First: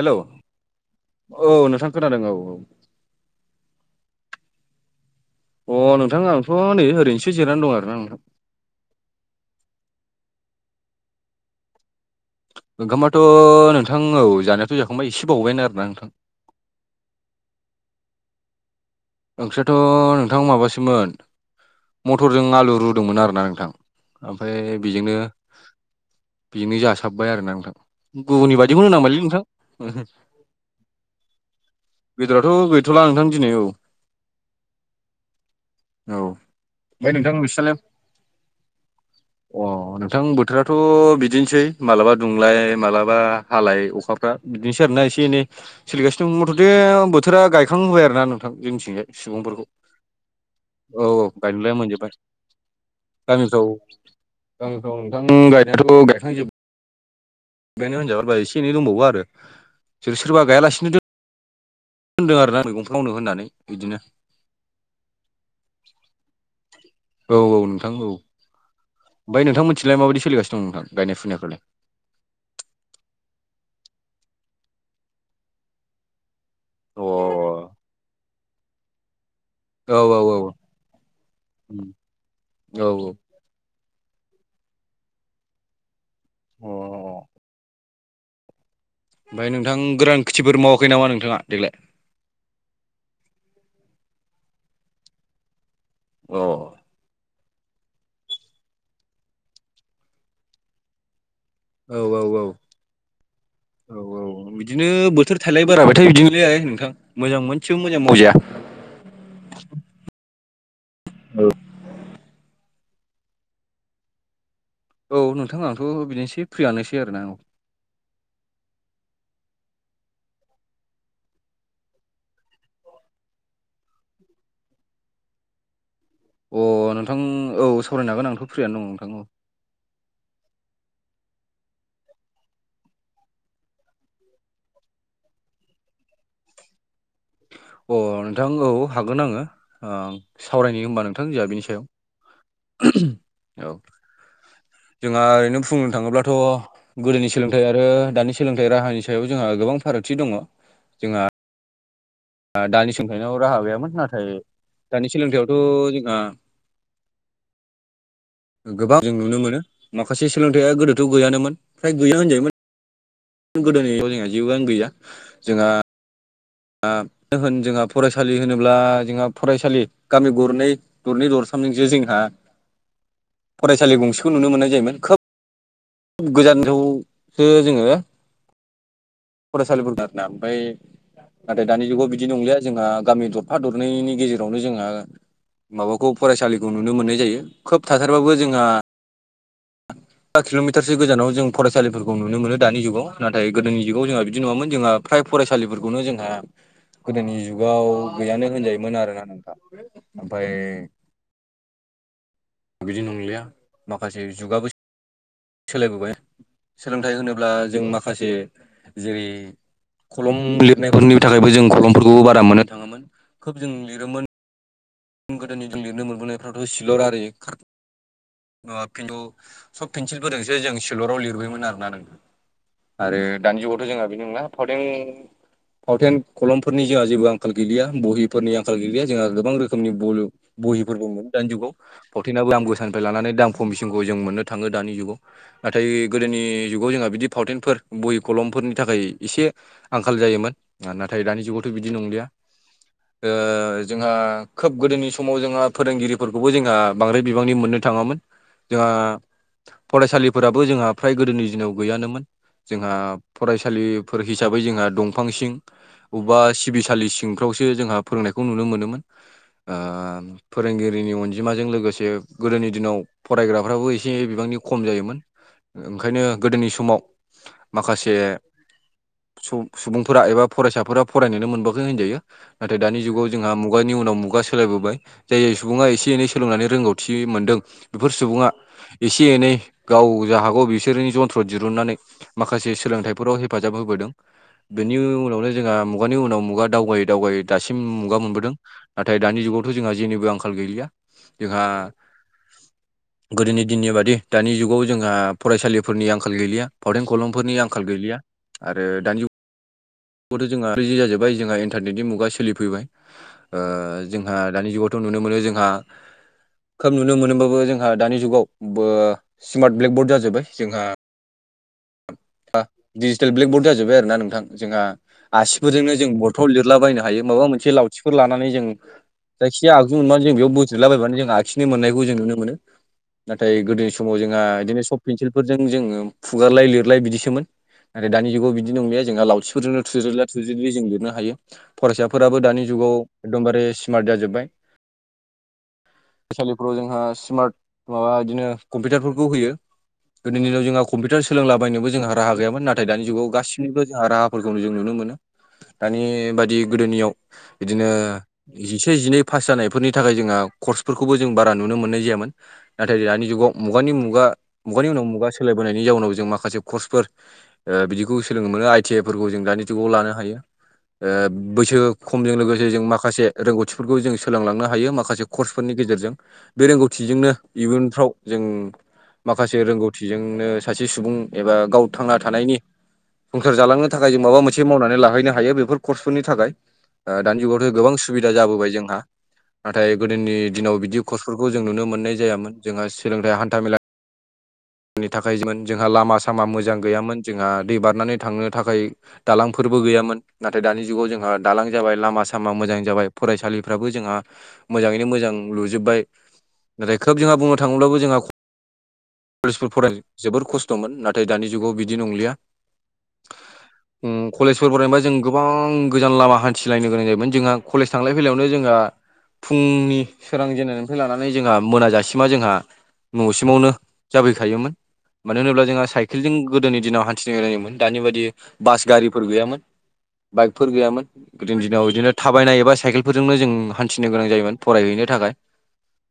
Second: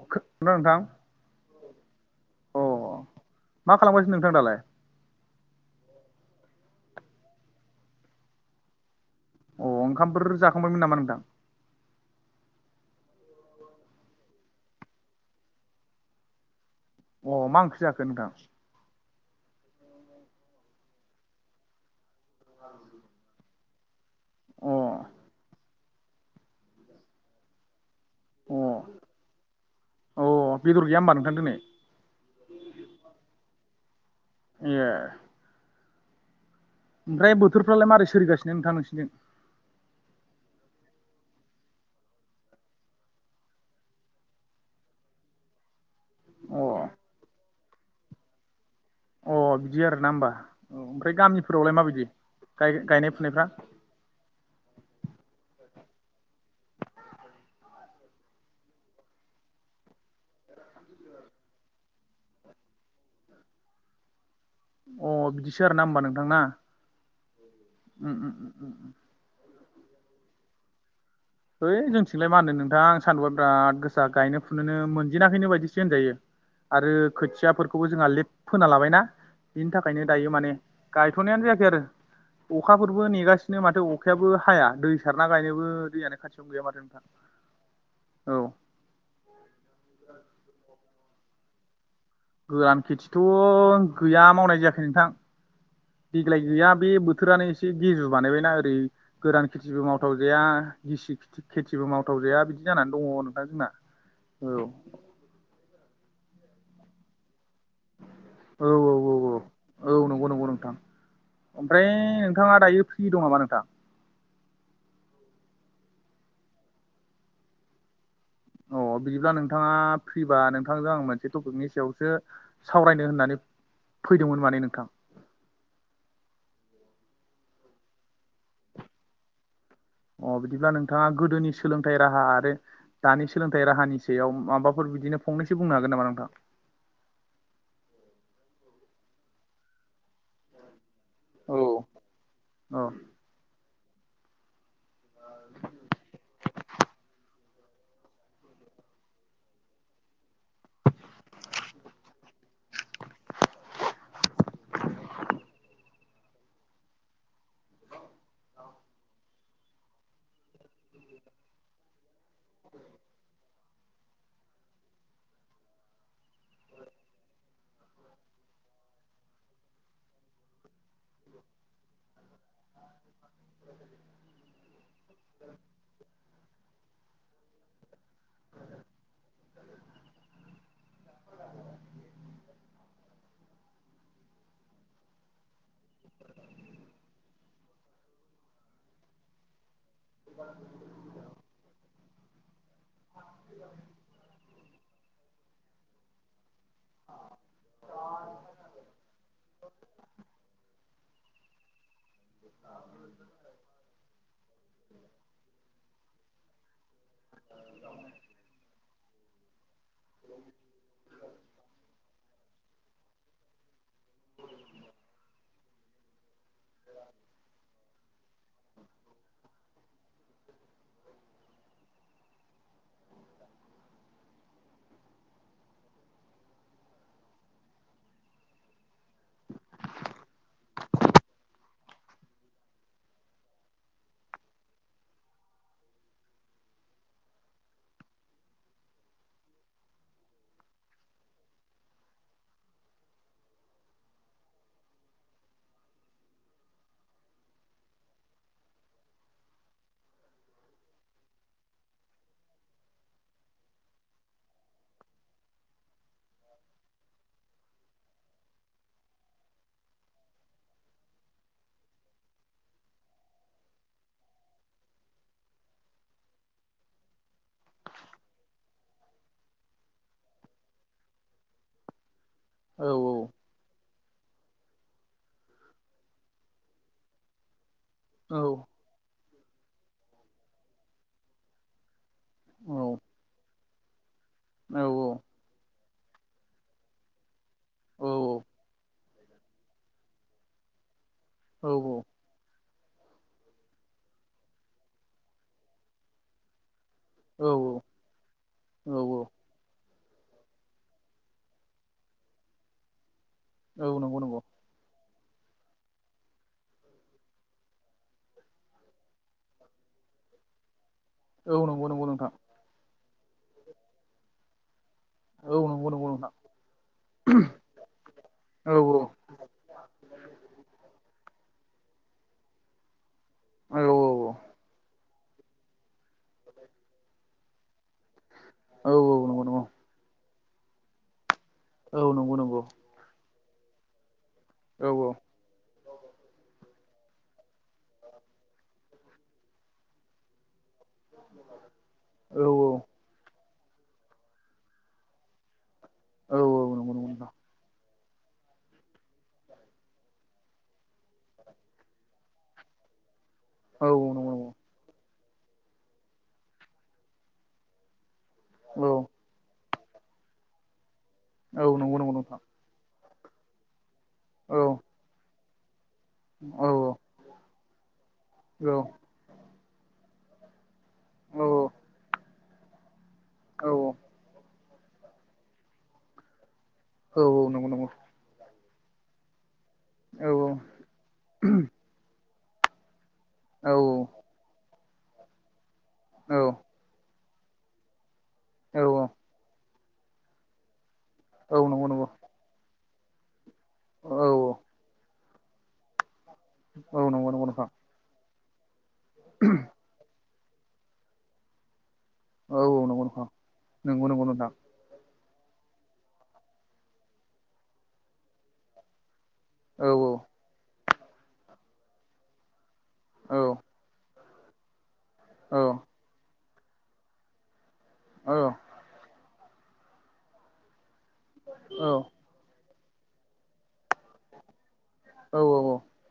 हेल' औ नोंथां नोंथां खोनादों औ औ। अ मा खालामगासिनो नोंथां दालाय? अ नोंथां आंथ' नै ओरैनोसो जिरनानै दं आरोना नोंथां। अ ओंखामफोर जाखांबायमोन नामा नोंथां? ओंखामाथ' नोंथां औ जानायाथ' जाखांबाय एसे बावबायानो आरोना नोंथां। अ मा ओंख्रि जाखो नोंथां? ओंख्रियाथ' नोंथां माबासोमोन मथरजों आलु रुदोंमोन आरोना नोंथां। अ ओमफाय बेजोंनो बेजोंनो जासाबबाय आरोना नोंथां। गुबुननि अ बायदिखौनो होननांबायलै नोंथां। अ बेदर गैया होमबा नोंथां दिनै बेदराथ' गैथ'ला नोंथां दिनै औ। ए। औ। ओमफ्राय बोथोरफ्रालाय मारै सोलिगासिनो नोंथां नोंसिनिजों? अ नोंथां बोथोराथ' बिदिनोसै मालाबा दुंलाय मालाबा हालाय अखाफ्रा। बिदिनोसै आरोना एसे एनै सोलिगासिनो दं अ मथथे बोथोरा गायखां होबाय आरोना नोंथां जोंनिथिंजाय। अ सुबुंफोरखौ बिदि आरोना होमबा औ ओमफ्राय गामिफोरावलाय माबायदि गाय गायनाय फुनायफ्रा? गामिफ्राव गामिफ्राव नोंथां गायनायाथ' गायखांजोब बायनो होनजाबाय एसे एनै दंबावो आरो सोर सोरबा गायालासिनो दो होनदों आरोना मैगंफ्राव होनो होननानै बिदिनो। अ बिदिसो आरोना होनबा नोंथांना उम उम उम उम। ओमफाय नोंथां मोनथिंलाय माबाय सलिगासि दं नोंथां गायनाय फुनायफोरालाय। है जोंथिंलाय मा होननो नोंथांं सानदुंआ बिराद गोसा गायनो फुनोनो मोनजेनाखैनो बायदिसो होनजायो। [inaudible] आरो औ खोथियाफोरखौबो जोंहा लेथ फोना लाबायना। इनि थाखायनो औ दायो औ माने गायथ'नायानो जायाखै आरो अ अ। अखाफोरबो नेगासि नो माथो अखायाबो हाया दै सारना गायनोबो दैयानो खाथियाव गैया माथो ओमफ्राय नोंथां। औ। ओमफ्राय नोंथां गोरान खेथिफोर मावाखै नामा नोंथाङा देग्लाय? गोरान खेथिथ' गैया मावनाय जायाखै नोंथां अ औ देग्लाय गैया। बे बोथोरानो एसे गिजु बानायबायना ओरै गोरान खेथिबो मावथावजाया, गिसि औ खिथिबो मावथावजाया बिदि जानानै दङ नोंथां जोंना औ। थाइलाय बाराबाथाय बिदिनोलै आरो नोंथां मोजां मोनसेबो मोजां मावजाया। औ औ औ औ औ नंगौ नंगौ नोंथां ओमफ्राय नोंथाङा दायो फ्रि दं नामा नोंथां? औ नोंथां आथ' बिदिनोसै फ्रियानोसै आरोना औ। अ बिदिब्ला नोंथाङा फ्रिबा नोंथांजों आं मोनसे टपिकनि सायावसो सावरायनो होननानै फैदोंमोन माने नोंथां। अ नोंथां औ सावरायनो हागोन आंथ' फ्रियानो दं नोंथां औ। अ बिदिब्ला नोंथाङा गोदोनि सोलोंथाइ राहा आरो दानि सोलोंथाइ राहानि सायाव माबाफोर बिदिनो फंनैसो बुंनो हागोन नामा नोंथां? अ नोंथां औ हागोन आङो ओ सावरायनो होनबा नोंथां जाहा औ बिनि सायाव औ औ। जोंहा ओरैनो बुंनो थाङोब्लाथ' गोदोनि सम सोलोंथाइ आरो दानि सोलोंथाइ राहानि सायाव जोंहा गोबां फारागथि दङ। जोंहा दानि सोलोंथाइनाव राहा गैयामोन। नाथाय दानि सोलोंथाइयावथ' जोंहा गोबां जों नुनो मोनो। माखासे सोलोंथाइया गोदोथ' गैयानोमोन, फ्राय गैया होनजायोमोन। [unintelligible] गोदोनियाव जोंहा जेबोआनो गैया। जोंहा ओ मानो होन जोंहा फरायसालि होनोब्ला जोंहा फरायसालि गामि गुरनै दरनै दरथामजोंसो जोंहा फरायसालि गंसेखौ नुनो मोननाय जायोमोन। खोब गोजानजौसो जोङो फरायसालिफोरफोरखौ आरोना। ओमफ्राय नाथाय दानि जुगाव बिदि नंलिया जोंहा। गामि दरफा दरनैनि गेजेरावनो जोंहा माबाखौ फरायसालिखौ नुनो मोननाय जायो। खोब थाथारबाबो जोंहा बा किल'मिटारसो गोजानाव जों फरायसालिफोरखौ नुनो मोनो दानि जुगाव। नाथाय गोदोनि जुगाव जोंहा बिदि नङामोन जोंहा फ्राय फरायसालिफोरखौनो जोंहा गोदोनि जुगाव गैयानो होनजायोमोन आरोना नोंथां। ओमफाय बिदि नंलिया माखासे जुगाबो सोलायबोबाय। सोलोंथाइ होनोब्ला जों माखासे जेरै खलम लिरनायफोरनि थाखायबो जों खलमफोरखौबो बारा मोनामोन। खोब जों लिरोमोन जों गोदोनिफ्राय लिरनो मोनबोनाय फ्रावथ' सिलर आरो खार ओ किनथु सक पेन्सिलफोरजोंसो जों सिलराव लिरबोयोमोन आरोना नोंथां। आरो दानि जुगावथ' जोंहा बिदि नङा। फावथेन फावथेन खलमफोरनि जोंहा जेबो आंखाल गैलिया बहिफोरनि आंखाल गैलिया जोंहा गोबां रो नि बलु बहिफोरबो मोनो दानि जुगाव। फावथेनाबो दाम गोसानिफ्राय लानानै दाम खमिसिनखौ जों मोननो थाङो दानि जुगाव। नाथाय गोदोनि जुगाव जोंहा बिदि फावथेनफोर बहि कलमफोरनि थाखाय एसे आंखाल जायोमोन नाथाय दानि जुगावथ' बिदि नंलिया ओ जोंहा खोब गोदोनि समाव जोंहा फोरोंगिरिफोरखौबो जोंहा बांद्राय बिबांनि मोननो थाङामोन। जोंहा फरायसालिफोराबो जोंहा फ्राय गोदोनि दिनाव गैयानोमोन। जोंहा फरायसालिफोर हिसाबै जोंहा दंफां सिं अबबा सिबिसालि सिंफ्रावसो जोंहा फोरोंनायखौ नुनो मोनोमोन। ओ फोरोंगिरिनि अनजिमाजों लोगोसे गोदोनि दिनाव फरायग्राफ्राबो एसे बिबांनि खम जायोमोन। ओंखायनो गोदोनि समाव माखासे सुबुंफोरा एबा फरायसाफोरा फरायनोनो मोनबाखै होनजायो। नाथाय औ दानि जुगाव जोंहा मु गानि उनाव मुगा सोलायबोबाय। जाय सुबुङा एसे एनै सोलोंनानै रोंगौथि मोनदों बेफोर सुबुङा एसे एनै गाव जा हागौ बिसोरनि जन्थ्र दिरुननानै माखासे औ सोलोंथाइफोराव हेफाजाब होबोदों औ बेनि उनावनो जोंहा मुगानि उनाव मुगा दावगायै दावगै दासिम मुगा मोनबोदों नाथाय दानि जुगावथ' जोंहा जेनिबो आंखाल गैलिया जोंहा औ गोदोनि दिननि बादि दानि जुगाव जोंहा फरायसालिफोरनि आंखाल गैलिया फावटेन औ खलमफोरनि आंखाल गैलिया आरो औ औ दानि खौथ' जोंहा रदि जाजोब्बाय जोंहा इन्टारनेटनि मुगा सोलिफैबाय औ नंगौ जोंहा नंगौ दानि जुगाव थ' नुनो मोनो जोंहा खोब नुनो मोनोबाबो जोंहा दानि जुगाव स्मार्ट ब्लेकबर्ड जाजोब्बाय। जोंहा औ नंगौ नंगौ नोंथां। बा डिजिटेल ब्लेकबर्ड जाजोबबाय आरोना नोंथां। जोंहा औ नंगौ आसिफोरजोंनो नंगौ जों नोंथां बथल लिरलाबायायनो हायो माबा मोनसे लावथिफोर लानानै जों औ औ जायखिया आगजु मोनबानो जों बेयाव बोज्रेदलाबायबानो जों आखिनो मोननायखौ जों नुनो मोनो नाथाय गोदोनि औ औ समाव जोंहा बिदिनो सब पेन्सिलफोरजों जोङो फुगारलाय लिरलाय बिदिसोमोन नाथाय दानि जुगाव बिदि औ नंलिया जोंहा नंगौ नंगौ लावथिफोरजोंनो थुज्रैला थुज्रेदलि जों लिरनो हायो औ नंगौ फरायसाफोराबो नंगौ दानि जुगाव एकदमबारे स्मार्ट जाजोब्बाय औ औ फरायसालिफोराव जोंहा स्मार्ट माबा बिदिनो कम्पिउटारफोरखौ होयो गोदोनि दिनाव जोंहा कम्पिउटार सोलोंलाबायनोबो जोंहा राहा औ गैयामोन औ नाथाय दानि जुगाव गाससिनिबो जोंहा राहाफोरखौ जों नुनो मोनो दानि औ बादि नंगौ नंगौ गोदोनियाव नोंथां बिदिनो जिसे जिनै पास जानायफोरनि थाखाय जोंहा कर्सफोरखौबो जों बारा नुनो मोननाय जायामोन नाथाय दानि जुगाव औ मुगानि मुगा नंगौ नंगौ मुगानि उनाव मुगा सोलायबोनायनि जाउनाव जों माखासे कर्सफोर बिदिखौ सोलोंनो मोनो आइ औ टि आइ फोरखौ जों दानि जुगाव लानो हायो औ बैसो नंगौ नंगौ खमजों नोंथां लोगोसे जे जों माखासे रोंगौथिफोरखौ जों औ सोलोंलांनो हायो माखासे कर्सफोरनि गेजेरजों बे औ रोंगौथिजोंनो इयुनफ्राव जों औ माखासे रोंगौथिजों सासे सुबुं औ एबा गाव थांना थानायनि संसार औ जालांनो थाखाय थाखाय जों माबा मोनसे मावनानै लाहैनो हायो बेफोर कर्सफोरनि थाखाय औ दानि नंगौ जुगावथ' नंगौ गोबां सुबिदा जाबोबाय जोंहा नाथाय औ गोदोनि दिनाव बिदि कर्सफोरखौ जों नुनो मोननाय जायामोन जोंहा सोलोंथाइ हान्थ औ नि थाखाय मोन जोंहा लामा सामा मोजां गैयामोन जोंहा दै बारनानै थांनो थाखाय औ दालांफोरबो गैयामोन नाथाय दानि जुगाव जोंहा औ दालां नंगौ जाबाय नंगौ लामा सामा मोजां जाबाय फरायसालि फोराबो औ जोंहा औ मोजाङैनो मोजां लुजोबबाय औ नाथाय खोब नंगौ जोंहा नंगौ बुंनो नोंथां थाङोब्लाबो जोंहा कलेजफोर फराय जोबोर खस्थ'मोन नाथाय दानि जुगाव बिदि नंलिया औ नंगौ नोंथां नंगौ नंगौ नोंथां कलेजफोर फरायनोबा जों गोबां गोजान लामा हान्थिलायनो गोनां जायोमोन जोंहा कलेज थांलाय फैलायावनो जोंहा औ फुंनि सोरां जेननायनिफ्राय लानानै जोंहा मोनाजासिमा जोंहा औ न'सिमावनो खायोमोन मानो होनोब्ला जोंहा साइकेलजों गोदोनि दिनाव हान्थिनो गोनां जायोमोन दानि बायदि औ बास गारिफोर गैयामोन बाइकफोर गैयामोन गोदोनि दिनाव बिदिनो औ थाबायनाय एबा साइकेलफोरजोंनो जों हान्थिनो गोनां जायोमोन फरायहैनो थाखाय औ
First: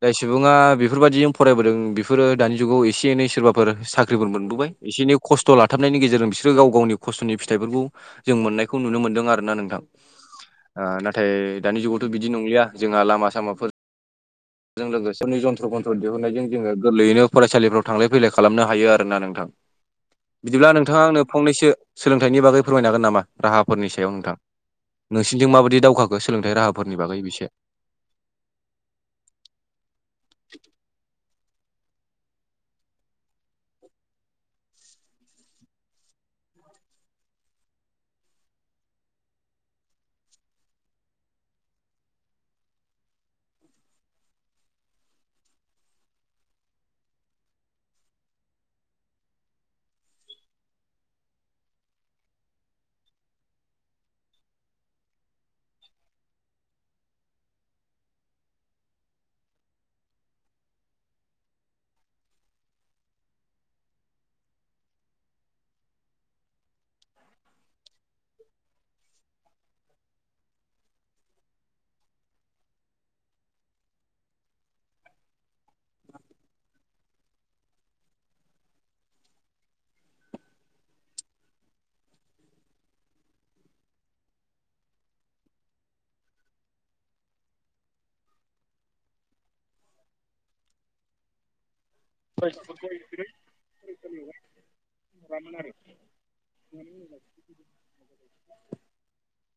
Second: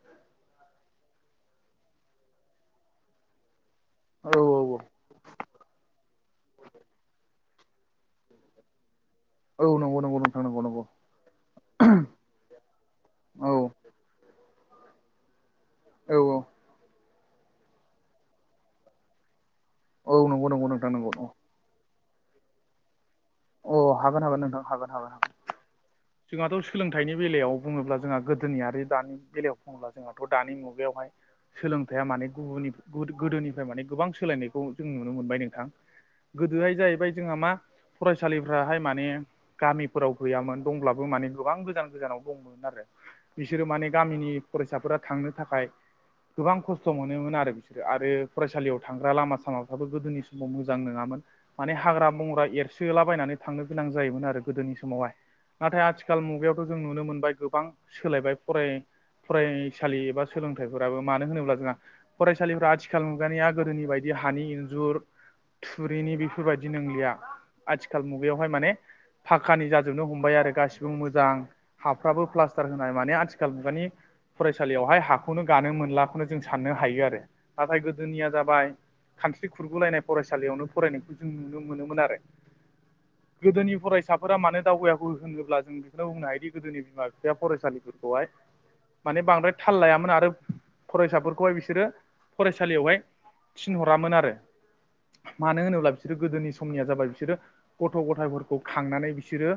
जाय सुबुङा बेफोरबायदिजों फरायबोदों बेफोरो दानि जुगाव एसे एनै सोरबाफोर साख्रि ख्रिबो मोनबोबाय औ एसे एनि खस्थ' लाथाबनायनि गेजेरजों बिसोरो गाव गावनि खस्थ'नि फिथाइफोरखौ जों मोननायखौ नुनो मोनदों आरो औ नंगौ नंगौ नोंथां नंगौ नंगौ नाथाय दानि जुगावथ' बिदि नंलिया जोंहा लामा औ सामाफोरजों लोगोसे ज स्रन्थ्र औ औ दिहुननायजों जोङो गोरलैयैनो फरायसालिफ्राव थांलाय फैलाय खालामनो हायो आरोना नोंथां औ नंगौ नंगौ बिदिब्ला नोंथां नोंथाङा नंगौ आंनो नंगौ फंनैसो सोलोंथाइनि बागै फोरमायनो हागोन नामा? अ राहाफोरनि सायाव हागोन नोंथां हागोन हागोन हागोन नोंसिनिथिं माबायदि दावगाखो सोलोंथाइ जोंहाथ' राहाफोरनि सोलोंथाइनि बागै बेसे बेलायाव बुङोब्ला जोंहा गोदोनि आरो दानि बेलायाव बुङोब्ला जोंहाथ' दानि मुगायावहाय सोलोंथाया माने गुबुननि गोदोनिफ्राय माने गोबां सोलायनायखौ जों नुनो मोनबाय नोंथां गोदोहाय जाहैबाय जोंहा मा फरायसालिफ्राहाय माने गामिफोराव गैयामोन दंब्लाबो माने गोबां गोजान गोजानाव दंमोन आरो। बिसोरो माने गामिनि फरायसाफोरा थांनो थाखाय गोबां खस्थ' मोनोमोन आरो बिसोरो आरो फरायसालियाव थांग्रा लामा सामाफ्राबो गोदोनि समाव मोजां नङामोन। माने हाग्रा बंग्रा एरसो होलाबायनानै थांनो गोनां जायोमोन आरो गोदोनि समावहाय। नाथाय आथिखाल मुगायावथ' जों नुनो मोनबाय गोबां सोलायबाय फराय फरायसालि एबा सोलोंथाइफोराबो मानो होनोब्ला जोंहा फरायसालिफ्रा आथिखाल मुगानिया गोदोनि बायदि हानि एन्जुर थुरिनि बेफोरबायदि नंलिया आथिखाल मुगायावहाय माने फाखानि जाजोबनो हमबाय आरो गासिबो मोजां हाफ्राबो प्लास्टार होनाय माने आथिखाल मुगानि फरायसालियावहाय हाखौनो गानो मोनलाखौनो जों साननो हायो आरो नाथाय गोदोनिया जाबाय खान्थ्रि खुरगुलायनाय फरायसालियावनो फरायनायखौ जों नुनो मोनोमोन आरो। गोदोनि फरायसाफोरा मानोे दावबोयाखै होनोब्ला जों बेखौनो बुंनो हायोदि गोदोनि बिमा बिफाया फरायसालिफोर हाय माने बांद्राय थाल लायामोन आरो फरायसाफोरखौहाय बिसोरो फरायसालियावहाय थिनहरामोन आरो। मानो होनोब्ला बिसोरो गोदोनि समनिया जाबाय बिसोरो गथ' गथायफोरखौ खांनानै बिसोरो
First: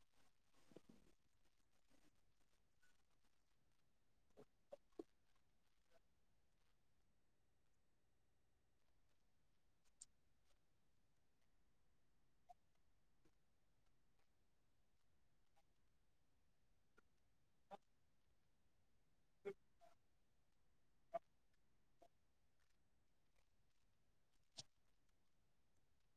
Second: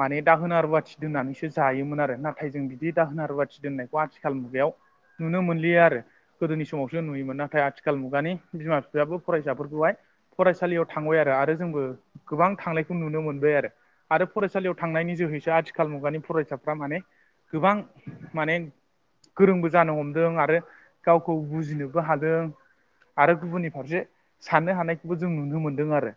माने दाहोना रुवाथि दोन्नानैसो जायोमोन आरो नाथाय जों बिदि दाहोना रुवाथि दोननायखौ आथिखाल मुगायाव नुनो मोनलिया आरो। गोदोनि समावसो नुयोमोन नाथाय आथिखाल मुगानि बिमा बिफायाबो फरायसाफोरखौहाय फरायसालियाव थांबाय आरो आरो जोंबो गोबां थांनायखौ नुनो मोनबाय आरो। आरो फरायसालियाव थांनायनि जोहैसो आथिखाल मुगानि फरायसाफ्रा माने गोबां माने गोरोंबो जानो हमदों आरो गावखौ बुजिनोबो हादों। आरो गुबुननि फारसे साननो हानायखौबो जों नुनो मोन्दों आरो।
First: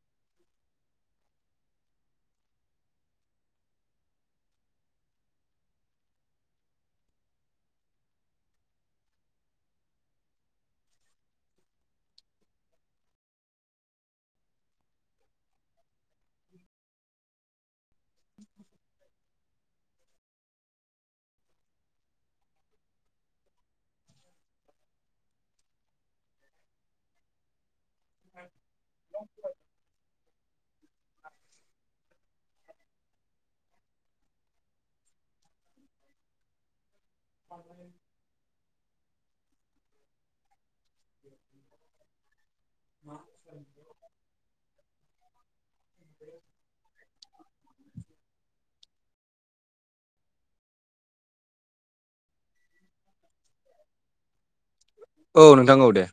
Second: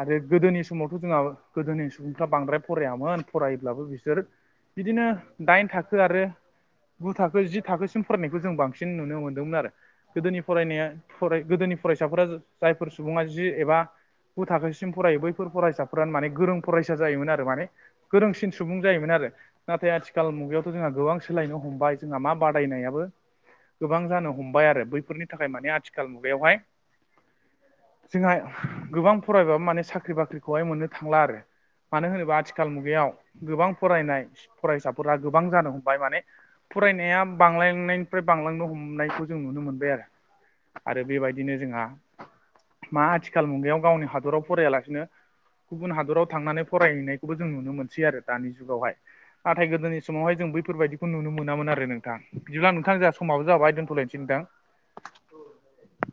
आरो गोदोनि समावथ' जोंहा गोदोनि सुबुंफ्रा बांद्राय फरायामोन फरायोब्लाबो बिसोर बिदिनो दाइन थाखो आरो गु थाखो जि थाखोसिम फरायनायखौ जों बांसिन नुनो मोन्दोंमोन आरो। गोदोनि फरायनाया फराय गोदोनि फरायसाफोरा जायफोर सुबुङा जि एबा गु थाखोसि सिम फरायो बैफोर फरायसाफ्रानो माने गोरों फरायसा जायोमोन आरो माने गोरोंसिन सुबुं जायोमोन आरो। नाथाय आथिखाल मुगायावथ' जोंहा गोबां सोलायनो हमबाय जोंहा मा बादायनायाबो गोबां जानो हमबाय आरो बैफोरनि थाखाय माने आथिखाल मुगायावहाय जोंहा गोबां फरायबा माने साख्रि बाख्रिखौहाय मोननो थांला आरो मानो होनोबा आथिखाल मुगायाव गोबां फरायनाय फरायसाफोरा गोबां जानो हमबाय माने फरायनाया बांलायनायनि ओमफ्राय बांलांनो हमनायखौ जों नुनो मोनबाय आरो। आरो बेबायदिनो जोंहा मा आथिखाल मुगायाव गावनि हादराव फैया लासिनो गुबुन हादराव थांनानै फरायहैनायखौबो जों नुनो मोनसै आरो दानि जुगावहाय। नाथाय गोदोनि समावहाय जों बैफोरबायाददिखौ नुनो मोनामोन आरो नोंथां बिदिब्ला नोंथां जोंहा समावाब जाबाय दोनथ'लायनोसै नोंथां। औ नोंथां औ दे